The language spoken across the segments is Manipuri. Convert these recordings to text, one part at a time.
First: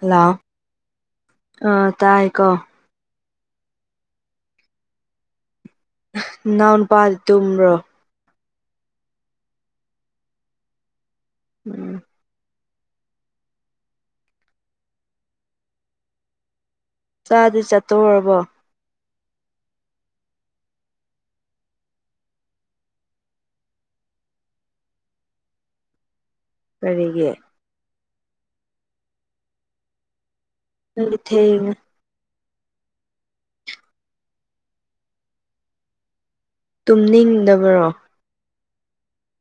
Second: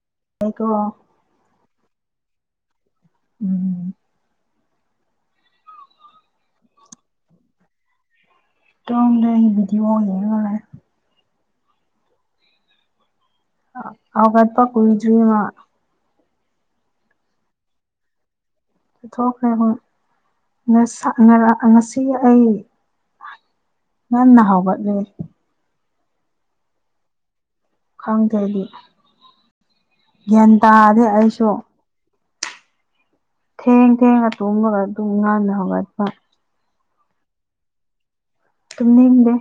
ꯂꯥꯎ ꯑꯩꯣ ꯑ ꯇꯥꯏ ꯀꯣ ꯎꯝ ꯅꯎꯅ ꯄꯥꯗ ꯇ꯭ꯔꯣ ꯣꯗꯗꯤ ꯋꯥꯉꯦ ꯎꯝ ꯑꯒꯠꯄ ꯀꯣꯏꯖꯔꯤꯃ ꯆꯥꯗꯤ ꯆꯠꯇꯧꯔꯕꯣ ꯊꯣꯛꯈ꯭ꯔꯦ ꯉꯁꯤ ꯑꯩ ꯅꯟꯅ ꯍꯕ ꯂꯩ ꯀꯔꯤꯒꯤ ꯈꯪꯗ꯭ꯔꯦꯗꯤ ꯒ꯭ꯌꯥꯟ ꯇꯥꯔꯗꯤ ꯅꯪꯗꯤ ꯑꯩꯁꯨ ꯊꯦꯡꯉꯦ ꯊꯦꯡ ꯊꯦꯡ ꯑꯇꯨꯝꯃꯒ ꯑꯗꯨꯝ ꯉꯥꯟꯟꯅ ꯍꯧꯒꯠꯄ ꯇꯨꯝꯅꯤꯡꯗꯕꯔꯣ ꯇꯨꯝ ꯅꯤꯡꯗꯦ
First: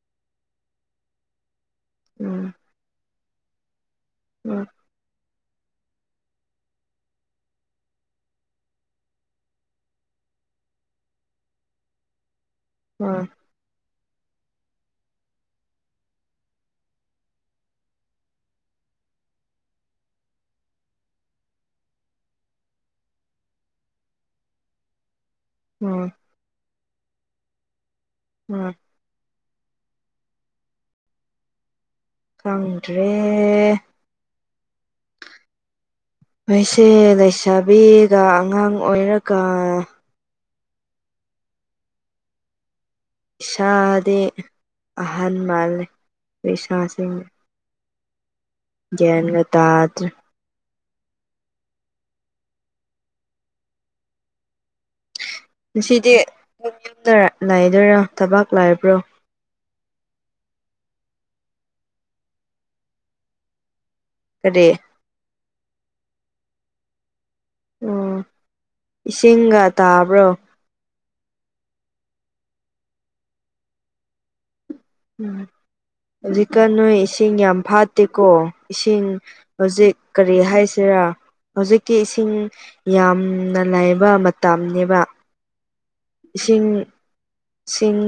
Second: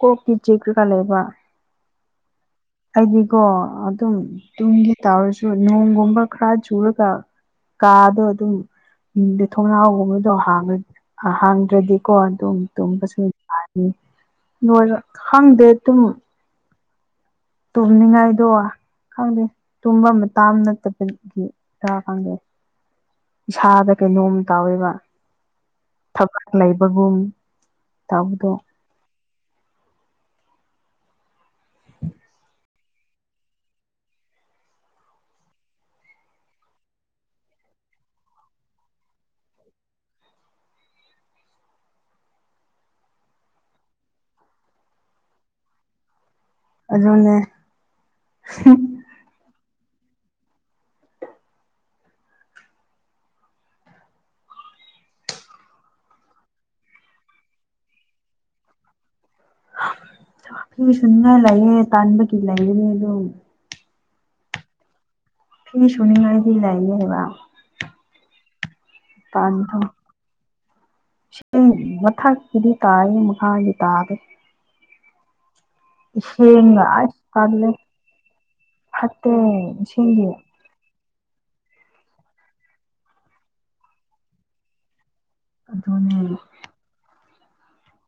ꯀꯣꯛꯀꯤ ꯆꯦꯛ ꯀꯩꯀꯥ ꯂꯩꯕ ꯎꯝ ꯍꯥꯏꯗꯤꯀꯣ ꯑꯗꯨꯝ ꯎꯝ ꯇꯨꯡꯒꯤ ꯇꯥꯔꯁꯨ ꯅꯣꯡꯒꯨꯝꯕ ꯈꯔ ꯆꯨꯔꯒ ꯀꯥꯗ ꯑ ꯑꯗꯨꯝ ꯊꯣꯡꯅꯥꯎꯒꯨꯝꯕꯗꯣ ꯍꯥꯡꯗ꯭ꯔꯗꯤꯀꯣ ꯑꯗꯨꯝ ꯑꯗꯨꯕꯁꯨ ꯎꯝ ꯌꯥꯅꯤꯣꯏ ꯈꯪꯗꯦ ꯑꯗꯨꯝ ꯇꯨꯝꯅꯤꯡꯉꯥꯏꯗꯣ ꯈꯪꯗꯦ ꯇꯨꯝꯕ ꯑꯃ ꯇꯥ ꯑꯃ ꯅꯠꯇꯕꯒꯤ ꯗꯔ ꯈꯪꯗꯦ ꯏꯁꯥꯗ ꯀꯩꯅꯣꯝ ꯇꯥꯎꯋꯦꯕ ꯎꯝ ꯂꯩꯕꯒꯨꯝ ꯇ ꯎꯝ ꯑꯗꯨꯗꯔꯤ ꯃꯣꯏꯁꯦ ꯂꯩꯁꯥꯕꯤꯒ ꯑꯉꯥꯡ ꯑꯣꯏꯔꯒ ꯏꯁꯥꯗꯦ ꯑꯍꯟ ꯃꯥꯜꯂꯦ ꯏꯁꯥꯁꯤꯡ ꯑꯗꯨꯅ ꯭ꯟꯒ ꯇꯗ꯭ꯔ ꯉꯁꯤꯗꯤ ꯑꯗꯨ ꯌꯨꯝꯗ ꯂꯥꯏꯗꯣꯏꯔꯥ ꯊꯕꯥꯛ ꯂꯥꯏꯕ꯭ꯔꯣ ꯄꯤꯤ ꯁꯅ ꯂꯩꯌꯦꯦ ꯇꯥꯟꯕꯒꯤ ꯂꯩꯒꯅꯤ ꯑꯗꯨꯣ ꯀꯔꯤ ꯐꯦꯔꯤ ꯁꯣꯅꯤꯡꯉꯥꯏ ꯂꯩꯂꯥꯏ ꯂꯩꯕ ꯑꯣ ꯏꯁꯤꯡꯒ ꯇꯥꯟꯕꯗꯣ ꯇꯥꯕ꯭ꯔꯣ ꯃꯊꯛꯀꯤꯗꯤ ꯇꯥꯏ ꯃꯈꯥꯒꯤ ꯇꯥꯕ ꯎꯝ ꯍꯧꯖꯤꯛꯀꯥꯟ ꯏꯁꯤꯡꯒ ꯅꯣꯏ ꯑꯁ ꯏꯁꯤꯡ ꯌꯥꯝ ꯇꯜꯂꯦ ꯐꯥꯠꯇꯦꯀꯣ ꯏꯁꯤꯡ ꯐꯠꯇꯦ ꯍꯧꯖꯤꯛ ꯏꯁꯤꯡꯒꯤ ꯀꯔꯤ ꯍꯥꯏꯁꯤꯔꯥ ꯍꯧꯖꯤꯛꯀꯤ ꯏꯁꯤꯡ ꯌꯥꯝꯅ ꯂꯥꯏꯕ ꯃꯇꯝꯅꯦꯕ ꯑꯗꯨꯅꯦ ꯏꯁꯤꯡ ꯁꯤꯡ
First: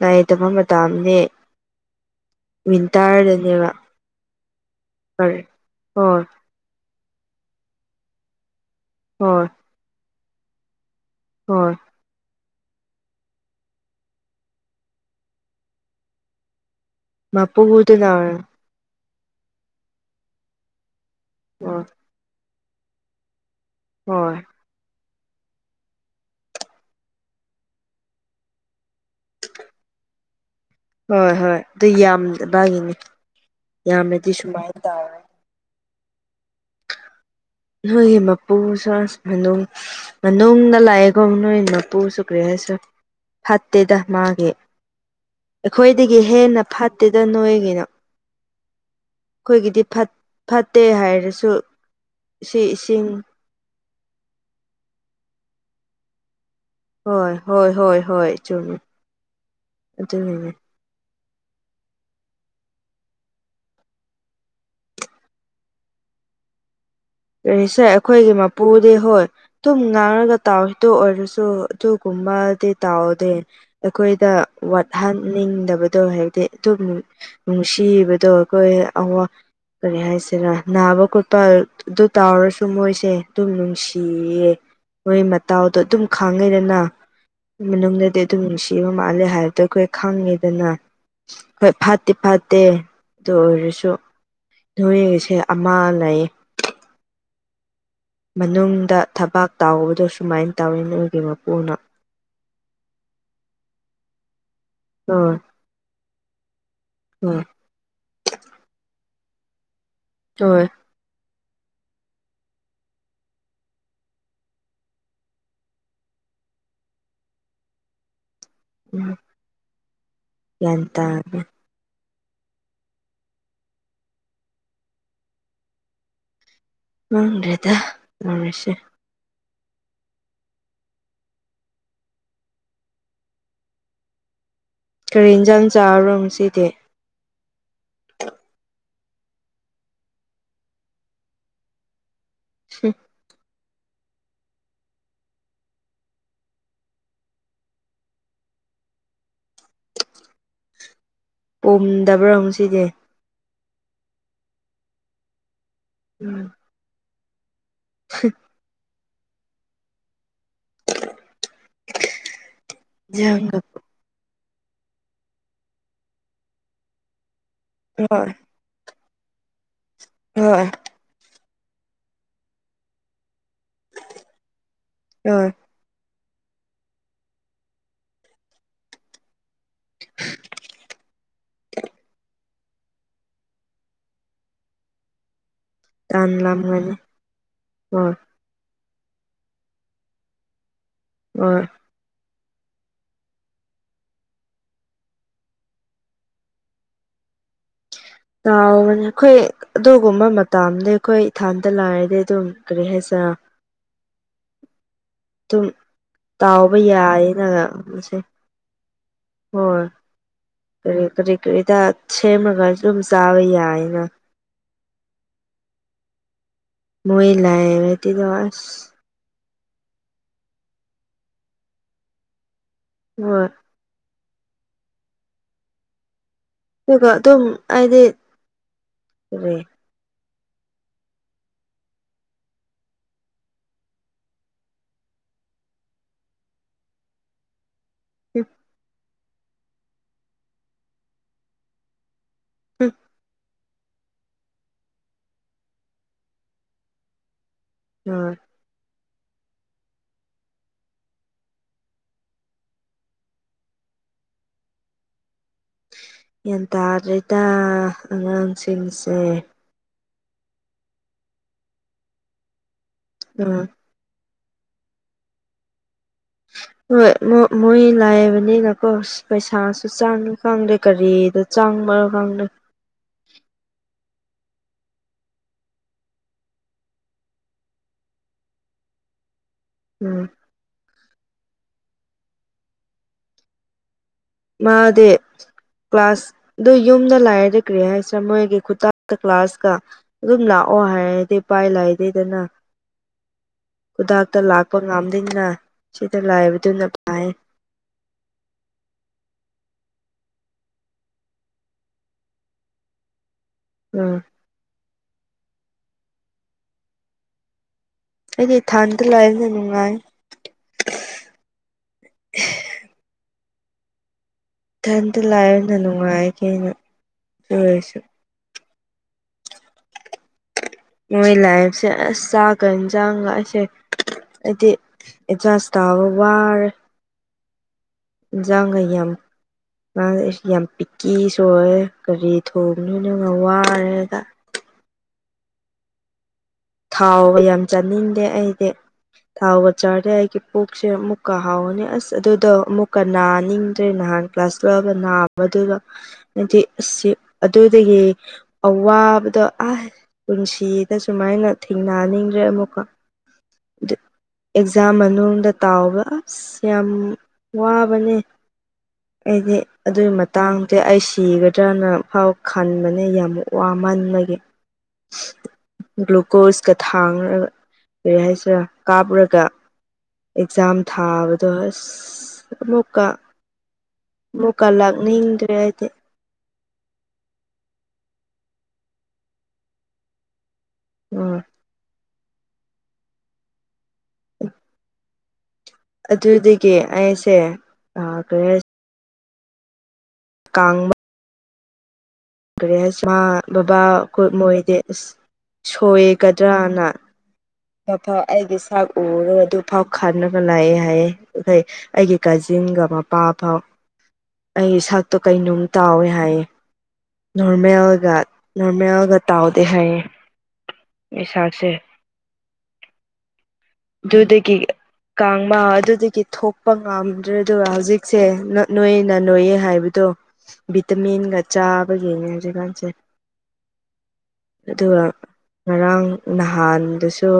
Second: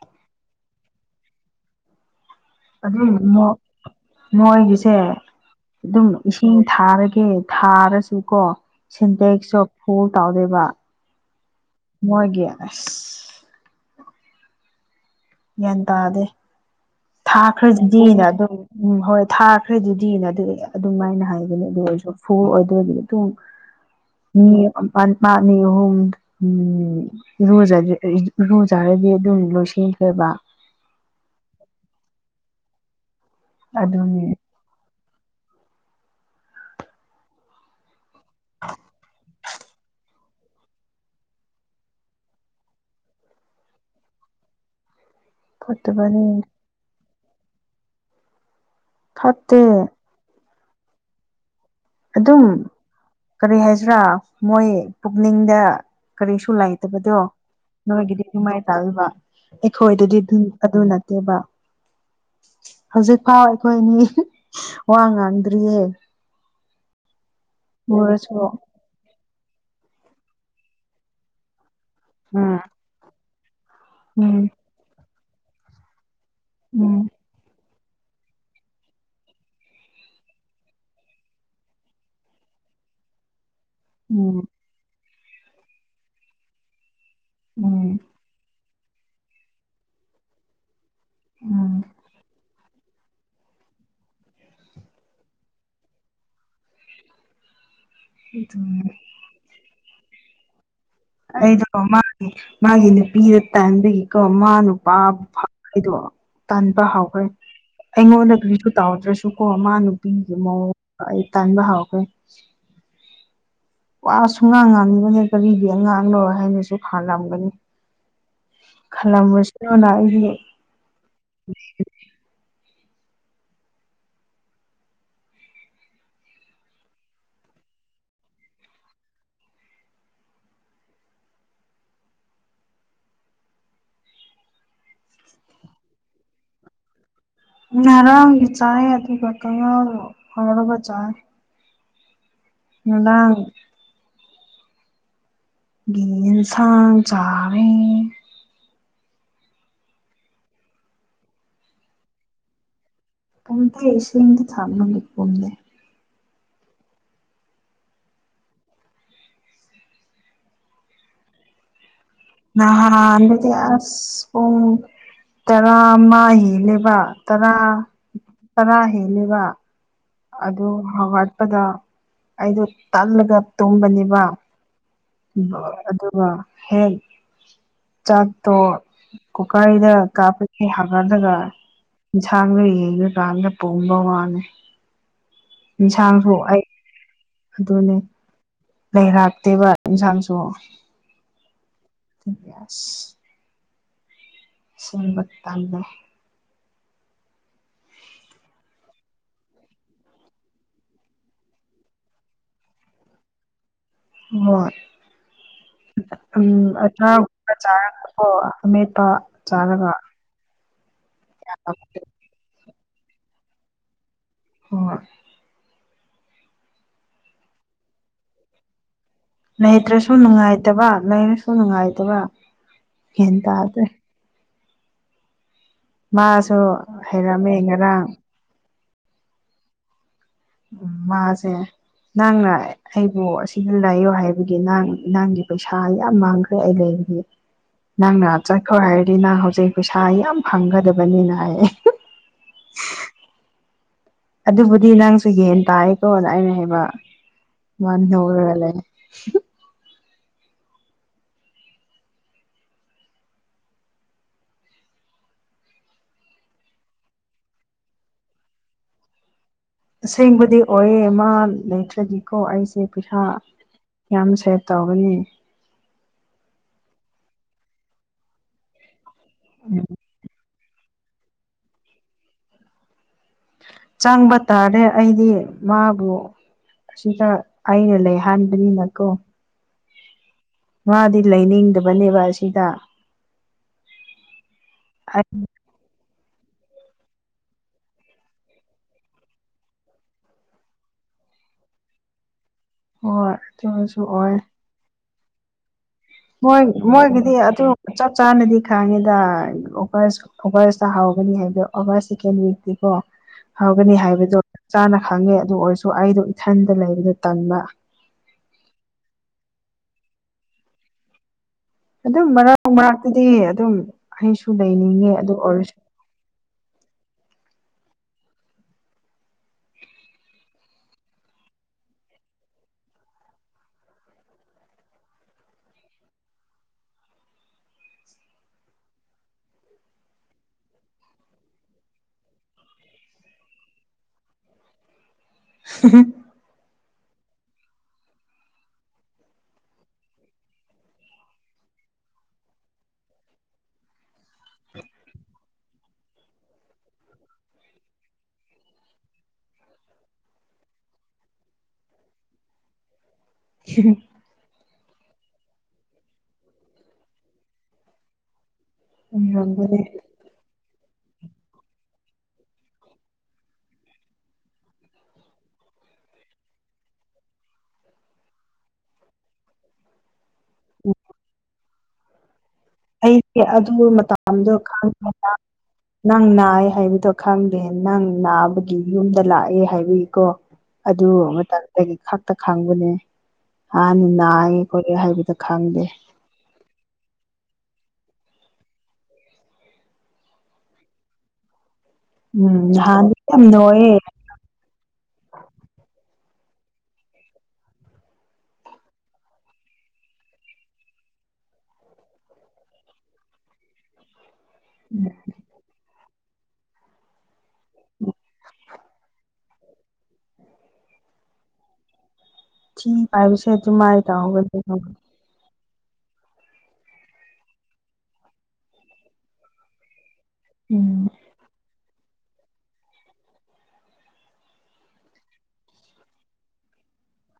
ꯅꯥꯏꯗꯕ ꯃꯇꯝꯅꯤ ꯑꯗꯨ ꯋꯤꯟꯇꯔꯗꯅꯦꯕ ꯅꯣꯏꯒꯤꯁꯦ ꯀꯔꯤ ꯑꯗꯨꯝ ꯍꯣꯏ ꯏꯁꯤꯡ ꯊꯥꯔꯒꯦ ꯊꯥꯔꯁꯨꯀꯣ ꯍꯣꯏ ꯁꯤꯟꯇꯦꯛꯁ ꯑꯣꯐ ꯐꯨꯜ ꯇꯧꯗꯣꯏꯕ ꯍꯣꯏ ꯃꯣꯏꯒꯤꯌꯥꯥꯏ ꯒ꯭ꯌꯥꯟ ꯇꯥꯗꯤ ꯃꯄꯨꯗꯨꯅ ꯊꯥꯈ꯭ꯔꯁꯤꯗꯤꯅꯦ ꯍꯣꯏ ꯑꯗꯨꯝ ꯎꯝ ꯍꯣꯏ ꯊꯥꯈ꯭ꯔꯦ ꯑꯗꯨꯗꯤꯅꯦ ꯑꯗꯨ ꯑꯗꯨꯝꯃꯥꯏꯅ ꯍꯥꯏꯒꯅꯤ ꯑꯗꯨ ꯑꯣꯏꯔꯁꯨ ꯐꯨ ꯑꯣꯏꯗꯔꯗꯤ ꯑꯗꯨ ꯍꯣꯏ ꯃꯥ ꯑꯅꯤ ꯑꯍꯨꯝ ꯎ ꯔꯨꯖ ꯍꯥꯏ ꯔꯨꯖ ꯍꯥꯏꯔ ꯑꯗꯨꯝ ꯂꯣꯏꯁꯤꯟꯈ꯭ꯔꯦꯕ ꯍꯣꯏ ꯍꯣꯏ ꯑꯗꯨ ꯌꯥꯝꯕꯥꯒꯤꯅꯤ ꯑꯗꯨꯅꯤ ꯌꯥꯝꯅꯗꯤ ꯁꯨꯃꯥꯏꯅ ꯇꯧꯔ ꯅꯣꯏꯒꯤ ꯃꯄꯨ ꯆꯥꯁ ꯃꯅꯨꯡ ꯃꯅꯨꯡꯗ ꯂꯥꯛꯑꯦꯈꯣ ꯅꯣꯏ ꯃꯄꯨ ꯆꯨꯈ꯭ꯔꯦ ꯍꯥꯏꯁꯨ ꯐꯠꯇꯦꯗ ꯃꯥꯒꯤ ꯑꯩꯈꯣꯏꯗꯒꯤ ꯐꯠꯇꯕꯅꯤ ꯍꯦꯟꯅ ꯐꯠꯇꯦꯗ ꯅꯣꯏꯒꯤꯅ ꯐꯠꯇꯦ ꯑꯩꯈꯣꯏꯒꯤꯗꯤ ꯐꯠꯇꯦ ꯍꯥꯏꯔꯁꯨ ꯑꯗꯨꯝ ꯁꯤ ꯏꯁꯤꯡ ꯀꯔꯤ ꯍꯥꯏꯁꯤ꯭ꯔꯥ ꯃꯣꯏ ꯄꯨꯛꯅꯤꯡꯗ ꯀꯔꯤꯁꯨ ꯂꯩꯥꯏ ꯅꯠꯇꯕꯗꯣ ꯍꯣꯏ ꯍꯣꯏ ꯍꯣꯏ ꯅꯣꯏꯒꯤꯗꯤ ꯍꯣꯏ ꯅꯨꯡꯉꯥꯏ ꯆꯨꯝꯃꯤ ꯇꯥꯕ ꯑꯩꯈꯣꯏꯗꯨꯗꯤ ꯑꯗꯨ ꯑꯗꯨꯅꯤꯅꯦ ꯑꯗꯨ ꯅꯠꯇꯦꯕ ꯍꯧꯖꯤꯛꯐꯥꯎ ꯑꯩꯈꯣꯏꯅꯤ ꯋꯥ ꯉꯥꯡꯗ꯭ꯔꯤꯌꯦ ꯀꯔꯤ ꯁꯦ ꯑꯩꯈꯣꯏꯒꯤ ꯎꯔꯁꯨ ꯃꯄꯨꯗꯤ ꯍꯣꯏ ꯑꯗꯨꯨꯝ ꯉꯥꯡꯉꯒ ꯇꯥꯎꯔꯤꯗ ꯑꯣꯏꯔꯁꯨ ꯎꯝ ꯑꯗꯨꯨꯨꯝꯕꯗꯤ ꯇꯥꯎꯗꯦ ꯑꯩꯈꯣꯏꯗ ꯎꯝ ꯋꯥꯠꯍꯟꯅꯤꯡꯗꯕꯗꯣ ꯍꯦꯛ ꯑꯗꯨ ꯎꯝ ꯎꯝ ꯁꯤꯕꯗꯣ ꯑꯩꯈꯣꯏꯋꯥ ꯀꯔꯤ ꯍꯥꯏꯁꯤꯔꯥ ꯅꯥꯕ ꯈꯣꯠꯄ ꯑꯗꯨ ꯇꯥꯎꯔꯁꯨ ꯃꯣꯏꯁꯦ ꯑꯗꯨꯝ ꯎꯝ ꯅꯨꯡꯁꯤꯌꯦ ꯃꯣꯏ ꯃꯇꯥꯎꯗꯣ ꯑꯗꯨꯝ ꯈꯥꯡꯉꯩꯗꯅ ꯎꯝ ꯃꯅꯨꯡꯗꯗꯤ ꯑꯗꯨꯝ ꯅꯨꯡꯁꯤꯕ ꯃꯥꯜꯂꯦ ꯍꯥꯏꯕꯗꯣ ꯑꯩꯈꯣꯏ ꯈꯪꯉꯦꯗꯅ ꯍꯣꯏ ꯎꯝ ꯐꯠꯇꯦ ꯐꯠꯇꯦ ꯑꯗꯨ ꯑꯣꯏꯔꯁꯨ ꯅꯣꯏꯁꯦ ꯑꯃ ꯂꯩ ꯑꯗꯨꯅꯦ ꯃꯅꯨꯡꯗ ꯊꯕꯥꯛ ꯇꯥꯎꯕꯗꯣ ꯁꯨꯃꯥꯏꯅ ꯇꯧꯋꯤꯅ ꯑꯩꯗꯣ ꯃꯥꯒꯤ ꯃꯥꯒꯤ ꯅꯨꯄꯤꯗ ꯇꯟꯕꯒꯤꯀꯣ ꯃꯥ ꯅꯨꯄꯥ ꯍꯣꯏ ꯑꯩꯗꯣ ꯇꯟꯥꯟꯕ ꯍꯥꯎꯈ꯭ꯔꯦ ꯍꯣꯏ ꯑꯩꯉꯣꯟꯗ ꯀꯔꯤꯁꯨ ꯇꯥꯎꯗ꯭ꯔꯁꯨ ꯀꯣ ꯃꯥꯅ ꯄꯒꯤ ꯍꯣꯏ ꯃꯑꯣꯡ ꯑꯩ ꯇꯥꯟꯕ ꯍꯥꯎꯈ꯭ꯔꯦ ꯋꯥꯁꯨꯨꯡ ꯉꯥꯡ ꯉꯥꯡꯂꯤꯕꯅꯦ ꯀꯔꯤꯒꯤ ꯑꯉꯥꯡꯅꯣꯏ ꯍꯥꯏꯅꯁꯨ ꯐꯜꯂꯝꯒꯅꯤ ꯎꯝ ꯈꯕꯁꯤꯅ ꯏ ꯒ꯭ꯌꯥꯟ ꯇꯥꯔꯦ ꯎ꯭ꯔꯔꯤꯗ ꯎꯁ ꯀꯔꯤ ꯌꯦꯟꯖꯥꯡ ꯆꯥꯔꯔꯣ ꯉ ꯁꯤꯗꯤ ꯉꯔꯥꯡꯒꯤ ꯆꯥꯏ ꯑꯗꯨꯒ ꯇꯉꯜ ꯍꯧꯥꯎꯔꯕ ꯆꯥꯏ ꯑꯗꯥ ꯒꯤꯟꯁꯥꯡ ꯆꯔꯦ ꯄꯣꯝꯗꯕ꯭ꯔꯥ ꯑꯃꯨ ꯁꯤꯗꯤ ꯀꯨꯡ ꯇ ꯑꯦꯁꯨꯣꯏ ꯏꯗꯤ ꯊꯝꯃꯅꯤ ꯀꯨꯝꯗꯦ ꯎꯝ ꯁꯤ ꯑ ꯑꯟꯗꯗꯤ ꯏꯟꯖꯥꯡꯒ ꯑ ꯄꯨꯡ ꯇꯔꯥꯃ ꯍꯤꯅꯦꯕ ꯇꯔꯥ [unintelligible] ꯇꯔꯥ ꯍꯦꯜꯂꯤꯕ ꯍꯣꯏ ꯑꯗꯨ ꯐꯧꯒꯠꯄꯗ ꯑꯩꯗꯣ ꯇꯜꯂꯒ ꯇꯨꯝꯕꯅꯦꯕ ꯍꯣꯏ ꯑꯗꯨꯒ ꯍꯦꯛ ꯆꯥꯛꯇꯣ ꯀꯨꯀꯥꯏꯗ ꯀꯥꯞꯄꯒꯤ ꯍꯥꯒꯠꯂꯒ ꯌꯦꯟꯁꯥꯡꯗ ꯌꯦꯔꯀꯥꯟꯗ ꯄꯣꯝꯕ ꯋꯥꯅꯤ ꯇꯥꯟ ꯌꯦꯟꯁꯥꯡꯁꯨꯛ ꯑꯩ ꯂꯝꯒꯅꯤ ꯑꯗꯨꯅꯦ ꯍꯣꯏ ꯂꯩꯔꯛꯇꯦꯕ ꯏꯟꯁꯥꯡꯁꯨ ꯑꯣ [inaudible] ꯁꯦꯝꯕ ꯇꯜꯂꯦ ꯇꯥꯎꯕꯅꯦ ꯑꯩꯈꯣꯏ ꯑꯗꯨꯒꯨꯝꯕ ꯃꯇꯥꯝꯗꯤ ꯑꯩꯈꯣꯏ ꯏꯊꯥꯟꯗ ꯂꯥꯏꯔꯗꯤ ꯑꯗꯨꯝ ꯀꯔꯤ ꯍꯥꯏꯁꯤꯔ ꯃꯣꯏ ꯇꯨꯝ ꯇꯥꯎꯕ ꯌꯥꯌꯦꯅ ꯑꯆꯥꯔꯒꯨꯝꯕ ꯑꯃꯁꯦ ꯆꯥꯔꯒꯀꯣ ꯑꯃꯦꯠꯄ ꯍꯣꯏ ꯆꯥꯔꯒ ꯀꯔꯤ ꯀꯔꯤ ꯀꯔꯤꯗ ꯁꯦꯝꯔꯒꯥ ꯑꯗꯨꯝ ꯆꯥꯕ ꯌꯥꯏꯅ ꯍꯣꯏ ꯃꯣꯏ ꯂꯥꯏꯔꯗꯤꯒꯣ ꯑꯁ ꯂꯩꯇ꯭ꯔꯁꯨ ꯅꯨꯡꯉꯥꯏꯇꯕ ꯂꯩꯔꯁꯨ ꯅꯨꯡꯉꯥꯏꯇꯕ ꯍꯦꯟ ꯍꯣꯏ ꯇꯥꯗ꯭ꯔꯦ ꯃꯥꯁꯨ ꯑꯗꯨꯒ ꯑꯗꯨꯝ ꯍꯩꯔꯝꯃꯦ ꯍꯥꯏꯗꯤ ꯉꯔꯥꯡ ꯃꯥꯁꯦ ꯅꯪꯅ ꯑꯑꯩꯕꯨ ꯑꯁꯤꯗ ꯂꯩꯌꯨ ꯍꯥꯏꯕꯒꯤ ꯅꯪ ꯅꯪꯒꯤ ꯄꯩꯁꯥ ꯌꯥꯝ ꯃꯥꯡꯈ꯭ꯔꯦ ꯑꯩ ꯂꯩꯕꯒꯤ ꯅꯪꯅ ꯆꯠꯈ꯭ꯔꯣ ꯍꯥꯏꯔꯗꯤ ꯅꯪ ꯍꯧꯖꯤꯛ ꯄꯩꯁꯥ ꯌꯥꯝ ꯐꯪꯒꯗꯕꯅꯤꯅ ꯑꯩ ꯎꯝ ꯑꯗꯨꯕꯨꯗꯤ ꯅꯪꯁꯨ ꯌꯦꯟ ꯇꯥꯏꯌꯦꯀꯣꯅ ꯑꯩꯅ ꯍꯥꯏꯕ ꯃꯥ ꯍꯣꯏ ꯅꯧꯔꯒ ꯂꯩ [unintelligible] ꯒ꯭ꯌꯥꯟ ꯇꯥꯗ꯭ꯔꯦꯗ ꯑꯉꯥꯡꯁꯤꯡꯁꯦ ꯑꯁꯦꯡꯕꯗꯤ ꯑꯣꯏꯌꯦ ꯃꯥ ꯂꯩꯇ꯭ꯔꯗꯤꯀꯣ ꯑꯩꯁꯦ ꯄꯩꯁꯥ ꯎꯝ ꯌꯥꯝ ꯁꯦꯕ ꯇꯧꯒꯅꯤ ꯍꯣꯏ ꯃꯣ ꯃꯣꯏ ꯂꯥꯏꯑꯕꯅꯤꯅꯀꯣ ꯄꯩꯁꯥꯁꯨ ꯆꯥꯡꯅ ꯈꯪꯗꯦ ꯀꯔꯤꯗ ꯆꯥꯡꯕꯅꯣ ꯈꯪꯗꯦ ꯆꯪꯕ ꯇꯥꯔꯦ ꯑꯩꯗꯤ ꯃꯥꯕꯨ ꯁꯤꯗ ꯑꯩꯅ ꯂꯩ ꯍꯥꯟꯕꯅꯤꯅꯀꯣ ꯎꯝ ꯃꯥꯗꯤ ꯂꯩꯅꯤꯡꯗꯕꯅꯦꯕ ꯑꯁꯤꯗ ꯃꯥꯗꯤ ꯑꯩ ꯀ꯭ꯂꯥꯁ ꯑꯗꯨ ꯌꯨꯝꯗ ꯂꯥꯏꯔꯗꯤ ꯀꯔꯤ ꯍꯥꯏꯁꯤꯔꯥ ꯃꯣꯏꯒꯤ ꯈꯨꯇꯥꯛ ꯇ ꯀ꯭ꯂꯥꯁꯀ ꯑꯗꯨꯝ ꯂꯥꯛꯑꯣ ꯍꯥꯏꯔꯗꯤ ꯏꯄꯥꯏ ꯂꯥꯏꯗꯩꯗꯅ ꯍꯣꯏ ꯑꯗꯨꯁꯨ ꯑꯣꯏ ꯈꯨꯗꯛꯇ ꯂꯥꯛꯄ ꯉꯝꯗꯦꯅ ꯃꯣꯏ ꯃꯣꯏꯒꯤꯗꯤ ꯑꯗꯨ ꯆꯞ ꯆꯥꯅꯗꯤ ꯈꯥꯡꯉꯤꯗ [unintelligible] ꯑꯣꯒꯁꯇ ꯍꯥꯎꯒꯅꯤ ꯍꯥꯏꯕꯗꯣ ꯑꯣꯒꯁ ꯁꯦꯀꯦꯟ ꯋꯤꯛꯇꯤꯀꯣ ꯍꯧꯒꯅꯤ ꯎꯝ ꯍꯥꯏꯕꯗꯣ ꯆꯞ ꯆꯥꯅ ꯈꯪꯉꯦ ꯑꯗꯨ ꯑꯣꯏꯔꯁꯨ ꯑꯩꯗꯣ ꯏꯊꯟꯗ ꯂꯩꯕꯗ ꯇꯟꯕ ꯑꯩꯗꯤ ꯊꯥꯟꯗ ꯂꯩꯕꯅ ꯅꯨꯡꯉꯥꯏ ꯑꯗꯨꯝ ꯃꯔꯛ ꯃꯔꯛꯇꯨꯗꯤ ꯑꯗꯨꯝ ꯑꯩꯁꯨ ꯂꯩꯅꯤꯡꯉꯦ ꯑꯗꯨ ꯑꯣꯏꯔꯁꯨ ꯅꯨꯡꯉꯥꯏ ꯀꯦꯅ ꯑꯗꯨꯑꯣꯏꯔꯁꯨ ꯃꯣꯏ ꯂꯥꯏꯐꯁꯦ ꯑꯁ ꯆꯥꯛꯀ ꯏꯟꯖꯥꯡꯒ ꯑꯩ ꯁꯦ ꯑꯩꯗꯤ ꯑꯦꯖꯁꯠ ꯇꯧꯕ ꯋꯥꯔꯦ ꯟꯖꯥꯡꯒ ꯌꯥꯝ ꯃꯥꯁ ꯑꯩꯁꯨ ꯌꯥꯝ ꯄꯤꯛꯀꯤ ꯁ ꯑꯣꯏꯦ ꯀꯒꯥꯔꯤ ꯊꯣꯡꯅꯣꯏꯅ ꯋꯥꯔꯦꯗ [unintelligible] ꯊꯥꯎ ꯌꯥꯝ ꯆꯥꯅꯤꯡꯗꯦ ꯑꯩꯗꯤ ꯊꯥꯎꯒ ꯆꯥꯔꯦ ꯑꯩꯒꯤ ꯄꯨꯣꯛꯁꯦ ꯑꯃꯨꯛꯀ ꯍꯥꯎꯋꯅꯤ ꯑꯁ ꯑꯗꯨꯗꯣ ꯑꯃꯨꯛꯀ ꯅꯥꯅꯤꯡꯗ꯭ꯔꯦ ꯅꯍꯥꯟ ꯀ꯭ꯂꯥꯁ ꯂꯑꯒ ꯅꯥꯕꯗꯨꯒ ꯍꯥꯏꯗꯤ ꯑꯁꯤ ꯑꯗꯨꯗꯒꯤ ꯑꯋꯥꯕꯗꯣ ꯑ ꯄꯨꯟꯁꯤꯗ ꯁꯨꯃꯥꯏꯅ ꯊꯦꯡꯅꯍꯟꯅꯤꯡꯗ꯭ꯔꯦ ꯑꯃꯨꯛꯀ ꯎ ꯑꯗꯨ ꯑꯦꯛꯖꯥꯝ ꯃꯅꯨꯡꯗ ꯇꯥꯎꯕ ꯑꯁ ꯌꯥꯝ ꯋꯥꯕꯅꯦ ꯑꯩꯗꯤ ꯎꯔꯝꯒꯅꯤ ꯑꯗꯨꯒꯤ ꯇꯥꯡꯗꯦ ꯑꯩ ꯁꯤꯒꯗ꯭ꯔꯅ ꯐꯥꯎ ꯈꯟꯕꯅꯦ ꯌꯥꯝ ꯋꯥꯃꯟꯕꯒꯤ [unintelligible] ꯀꯣꯔꯣꯁꯀ ꯊꯥꯡꯒ ꯀꯔꯤ ꯍꯥꯏꯁꯤꯔꯥ ꯀꯥꯞꯄꯨꯔꯒ ꯑꯦꯛꯖꯥꯝ ꯊꯥꯕꯗꯣ ꯑꯁ ꯑꯃꯨꯛ ꯑꯩꯁꯦ ꯑꯗꯨ ꯃꯇꯗꯣ ꯈꯪꯉꯦꯗ ꯂꯥꯛꯅꯤꯡꯗ꯭ꯔꯦ ꯍꯥꯏꯗꯤ ꯅꯪ ꯅꯥꯏ ꯍꯥꯏꯕꯗꯣ ꯈꯪꯗꯦ ꯅꯪ ꯅꯥꯕꯒꯤ ꯌꯨꯝꯗ ꯂꯥꯛꯑꯦ ꯍꯥꯏꯕꯒꯤꯀꯣ ꯑꯗꯨ ꯎꯝ ꯃꯇꯝꯒꯤ ꯈꯛꯇ ꯈꯪꯕꯅꯦ ꯍꯥꯟꯅ ꯅꯥꯏꯌꯦꯦ ꯈꯣꯠꯂꯦ ꯍꯥꯏꯕꯗ ꯈꯪꯗꯦ ꯑꯗꯨꯗꯒꯤ ꯑꯩꯁꯦ ꯀ ꯀꯥꯡ ꯎꯝ ꯒ꯭ꯔꯦꯁ ꯅꯍꯥꯟꯗꯤ ꯃꯥ ꯌꯥꯝ ꯕꯕꯥ ꯅꯣꯏꯌꯦ ꯀꯣꯏ ꯃꯣꯏꯗꯤ ꯑ ꯁꯣꯏꯒꯗ꯭ꯔꯅ ꯥꯎ ꯑꯩꯒꯤ ꯆꯥꯛ ꯎꯔꯒ ꯑꯗꯨ ꯐꯥꯎ ꯈꯥꯒ ꯂꯥꯛꯑꯦ ꯍꯥꯏꯌꯦꯦ ꯑꯩꯈꯣꯏ ꯑꯩꯒꯤ ꯀꯥꯖꯤꯟꯒ ꯃꯄꯥ ꯐꯥꯎ ꯑꯩ ꯁꯛꯇꯨ ꯀꯩꯅꯅꯨꯡ ꯇꯥꯎꯋꯦ ꯍꯥꯏꯌꯦ ꯅꯣꯔꯃꯦꯜꯒ ꯅꯣꯔꯃꯦꯜꯒ ꯇꯥꯎꯗꯦ ꯍꯥꯏꯌꯦ ꯃꯤꯁꯥꯁꯦ ꯊꯤ ꯄ ꯍꯥꯏꯕꯁꯦ ꯑꯗꯨ ꯃꯥꯏ ꯑꯗꯨꯗꯒꯤ ꯇꯥꯛꯍꯧꯒꯅꯤ ꯀꯥꯡꯕ ꯑꯗꯨꯗꯒꯤ ꯊꯣꯛꯄ ꯉꯝꯗ꯭ꯔꯦ ꯑꯗꯨꯒ ꯍꯧꯖꯤꯛꯁꯦ ꯅꯣꯏꯌꯦꯅ ꯅꯣꯏꯌꯦ ꯍꯥꯏꯕꯗꯣ ꯎꯝ ꯚꯤꯇꯥꯃꯤꯟꯒ ꯆꯥꯕ ꯌꯦꯡꯉꯦ ꯍꯧꯖꯤꯛꯀꯥꯟꯁꯦ ꯑꯗꯨꯒ ꯉꯔꯥꯡ ꯅꯍꯥꯟꯗꯁꯨ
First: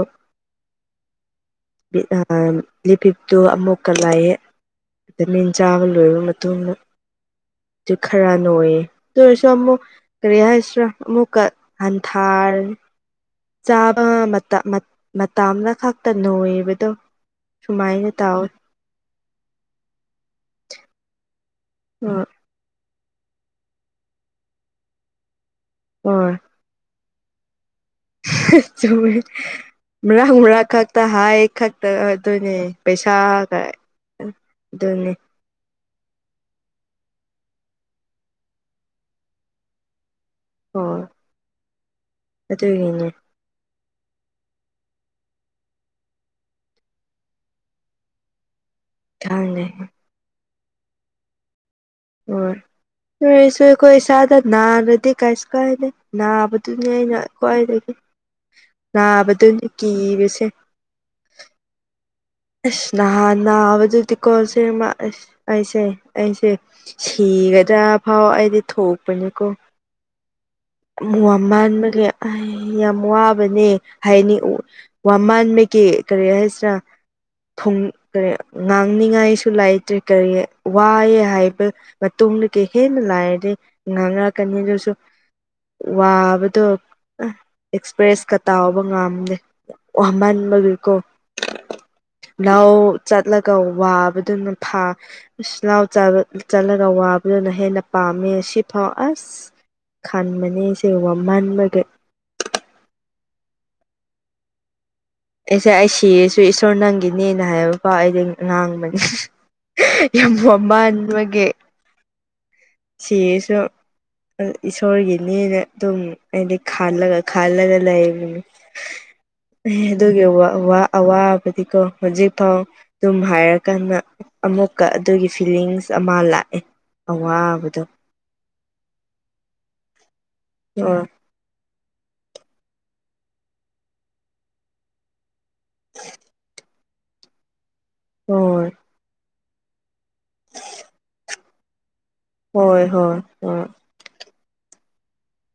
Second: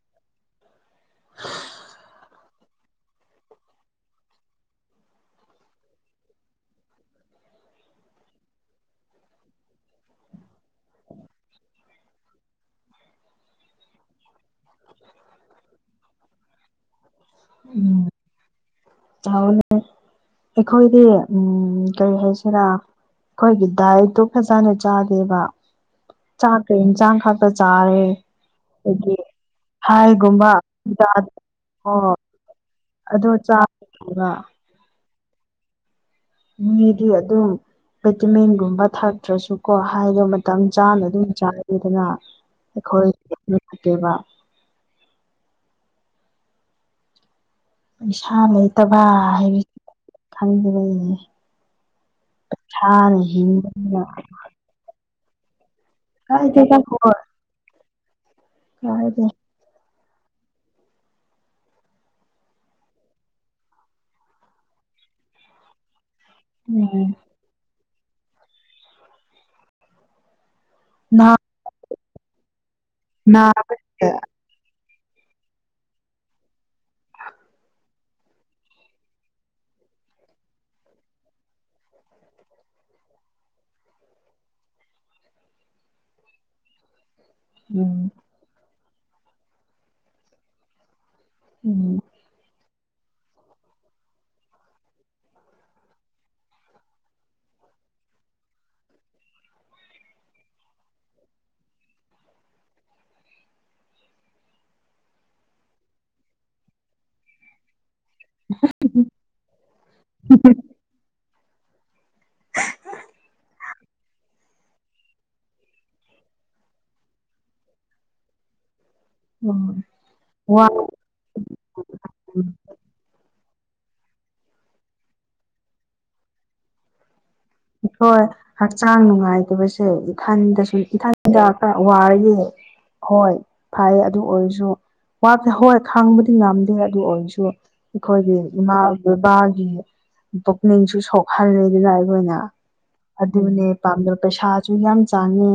[unintelligible] ꯂꯤꯄꯤꯞꯇꯨ ꯑꯃꯨꯛꯀ ꯂꯥꯛꯑꯦ ꯗ ꯃꯤꯟ ꯆꯥꯕ ꯂꯣꯏꯔꯕ ꯃꯇꯨꯡꯗ ꯑꯗꯨ ꯈꯔ ꯅ ꯑꯣꯏꯌꯦꯦ ꯑꯗꯨ ꯑꯣꯏꯔꯁꯨ ꯑꯃꯨꯛ ꯀꯔꯤ ꯍꯥꯏꯁꯔꯥ ꯑꯃꯨꯛꯀ ꯍꯟꯊꯥꯔ ꯆꯥꯕ ꯃꯇꯥꯅ ꯈꯛꯇ ꯅꯣꯏꯕꯗꯣ ꯁꯨꯃꯥꯏꯅ ꯇꯥꯎꯋꯤ ꯅꯦ ꯑꯩꯈꯣꯏꯗꯤ ꯎꯝ ꯀꯔꯤ ꯍꯣꯏ ꯍꯥꯏꯁ ꯔ ꯑꯩꯈꯣꯏꯒꯤ ꯗꯥꯏꯠꯇꯨ ꯐꯖꯅ ꯆꯥꯗꯦꯕ ꯍꯣꯏ ꯆ ꯀ ꯏꯟ ꯆꯥꯡ ꯈꯇ ꯆꯥꯔꯦ ꯆꯨꯝꯃꯦ ꯑꯗꯒꯤ ꯃꯔꯥꯡ ꯍꯥꯏꯒꯨꯝꯕ ꯃꯔꯥꯡ ꯈꯛꯇ ꯍꯥꯏ ꯈꯛꯇ ꯑꯣ ꯑꯗꯨꯣꯏꯅꯦ ꯑꯗꯣ ꯄꯩꯁꯥꯒ ꯆꯥꯕ ꯑꯗꯨꯅꯤ ꯃꯤꯗꯤ ꯑꯗꯨꯝ ꯚꯤꯇꯃꯤꯟꯒꯨꯝꯕ ꯊꯛꯇ꯭ꯔꯁꯨꯀꯣ ꯍꯥꯏꯗ ꯃꯇꯝ ꯍꯣꯏ ꯆꯥꯅ ꯑꯗꯨꯝ ꯆꯥꯗꯅ ꯑꯩꯈꯣꯏ ꯑꯗꯨꯒꯤꯅꯦ ꯅꯨꯡꯉꯥꯏꯇꯦꯕ ꯄꯩꯁꯥ ꯂꯩꯇꯕ ꯈꯪꯗꯦ ꯍꯥꯏꯕꯁ ꯈꯪꯗꯕꯅꯦ ꯍꯣꯏꯁꯨ ꯀꯣꯏꯁꯗ ꯅꯔꯗꯤ ꯀꯥꯏꯁ ꯀꯥꯏꯅꯦ ꯀꯥꯏꯗꯦꯗ ꯅꯥꯕꯗꯨꯅꯤ ꯍꯣꯏ ꯑꯩꯅ ꯈ꯭ꯋꯥꯏꯗꯒꯤ ꯀꯥꯏꯗꯦ ꯅꯥꯕꯗꯨꯅꯤ ꯀꯤꯕꯁꯦ ꯑꯁ ꯅꯍꯅꯥ ꯑꯕꯗꯨꯗꯤ ꯀꯣꯜꯁꯦ ꯄꯩꯁꯦ ꯑꯩꯁꯦ ꯎꯝ ꯁꯤꯒꯗ꯭ꯔꯥ ꯐꯥꯎ ꯑꯩꯗꯤ ꯊꯣꯛꯄꯅꯤꯀꯣ ꯅꯥ ꯋꯥ ꯃꯥꯟꯕꯒꯤ ꯌꯥꯝ ꯋꯥꯕꯅꯦ ꯅꯥꯕꯁꯦ ꯍꯥꯏꯅꯤ ꯋꯥꯃꯥꯟꯃꯦꯀꯤ ꯀꯔꯤ ꯍꯥꯏꯁꯤ꯭ꯔ [unintelligible] ꯀꯔꯤ ꯉꯥꯡꯅꯤꯡꯉꯥꯏꯁꯨ ꯂꯩꯇ꯭ꯔꯦ ꯀꯔꯤ ꯋꯥꯑꯦ ꯍꯥꯏꯕ ꯃꯇꯨꯡꯗ ꯀꯩ ꯍꯦꯟꯅ ꯂꯥꯏꯔꯗꯤ ꯉꯥꯡꯅꯔꯛꯀꯅꯤ ꯑꯗꯨꯁꯨ ꯋꯥꯕꯗꯣ ꯑꯥ ꯎꯝ ꯑꯦꯛꯁꯄ꯭ꯔꯦꯁ ꯇꯥꯎꯕ ꯉꯥꯝꯗꯦ ꯋꯥꯃꯟꯕꯗꯨꯀꯣ ꯎꯝ ꯅꯥꯎ ꯆꯠꯂꯒ ꯋꯥꯕꯗꯨꯅ ꯐꯥ ꯥꯎꯁ ꯂ ꯆꯜ ꯆꯠꯂꯒ ꯋꯥꯕꯗꯨꯅ ꯍꯦꯟꯅ ꯄꯥꯝꯃꯦ ꯁꯤꯐꯥꯎ ꯑꯁ ꯈꯥꯟꯃꯅꯤ ꯁꯤꯅ ꯋꯥꯃꯥꯟꯕꯒꯤ ꯑꯩꯁꯦ ꯑꯩ ꯁꯤꯔꯁꯨ ꯏꯁꯣꯔ ꯅꯪꯒꯤꯅꯦꯅ ꯍꯥꯏꯕ ꯐꯥꯎ ꯑꯩꯗꯤ ꯉꯥꯡꯕꯅꯤ ꯌꯥꯝ ꯋꯥꯃꯟꯕꯒ ꯁꯤꯌ‌ꯦꯁꯨ ꯏꯁꯣꯔꯒꯤꯅꯦꯅ ꯑꯗꯨꯝ ꯑꯩꯗꯤ ꯈꯂ ꯈꯜꯂꯒ ꯂꯩꯕꯅꯤ [inaudible] ꯑꯦ ꯑꯗꯨꯒꯤ ꯑꯋꯥ ꯋꯥ ꯑꯋꯥ ꯑꯋꯥꯕꯗꯤꯀꯣ ꯎꯝ ꯍꯧꯖꯤꯛꯐꯥꯎ ꯑꯗꯨꯝ ꯍꯥꯏꯔꯀꯥꯟꯗ ꯑꯃꯨꯛꯀ ꯑꯗꯨꯒꯤ ꯐꯤꯂꯤꯡꯁ ꯑꯃ ꯂꯥꯛꯑꯦ ꯑꯋꯥ ꯍꯣꯏ ꯍꯛꯆꯥꯡ ꯅꯨꯡꯉꯥꯏꯇꯕꯁꯦ ꯏꯊꯟꯗꯁꯨ ꯍꯣꯏ ꯏꯊꯟ ꯍꯗ [unintelligible] ꯋꯥꯔꯌꯦ ꯍꯣꯏ ꯐꯩ ꯑꯗꯨ ꯑꯣꯏꯔꯁꯨ ꯋꯥꯕꯁ‌ꯦ ꯍꯣꯏ ꯈꯥꯡꯕꯗꯤ ꯉꯝꯗꯦ ꯑꯗꯨ ꯑꯣꯏꯔꯁꯨ ꯑꯩꯈꯣꯏꯒꯤ ꯍꯣꯏ ꯏꯃꯥ ꯕꯦꯕꯥꯒꯤ ꯄꯨꯛꯅꯤꯡꯁꯨ ꯁꯣꯛꯍꯜꯂꯦꯗꯨꯅ ꯑꯩꯈꯣꯏꯅ ꯍꯣꯏ ꯍꯣꯏ ꯍꯣꯏ ꯑꯗꯨꯅꯦ ꯄꯥꯝꯅꯕ ꯄꯩꯁꯥꯁꯨ ꯌꯥꯝ ꯆꯥꯡꯉꯤ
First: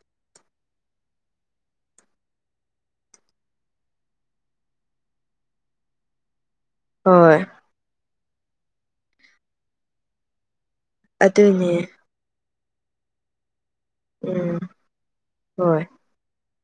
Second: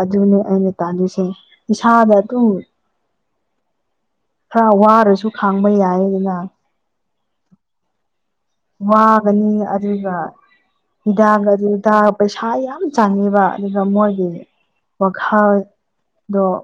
ꯑꯗꯨꯅꯦ ꯑꯩꯅ ꯇꯥꯜꯂꯤꯁꯦ ꯏꯁꯥꯗ ꯑꯗꯨꯝ ꯈꯔ ꯋꯥꯔꯁꯨ ꯈꯥꯡꯕ ꯌꯥꯏ ꯑꯗꯨꯅ ꯍꯣꯏ ꯋꯥꯒꯅꯤ ꯑꯗꯨꯒ ꯍꯤꯗꯥꯛ ꯑꯗꯨꯅꯦ ꯑꯗꯨꯗ ꯄꯩꯁꯥ ꯌꯥꯝ ꯆꯪꯉꯦꯕ ꯑꯗꯨꯒ ꯃꯣꯏꯒꯤ ꯎꯝ ꯍꯣꯏ ꯋꯥꯈꯜꯗꯣ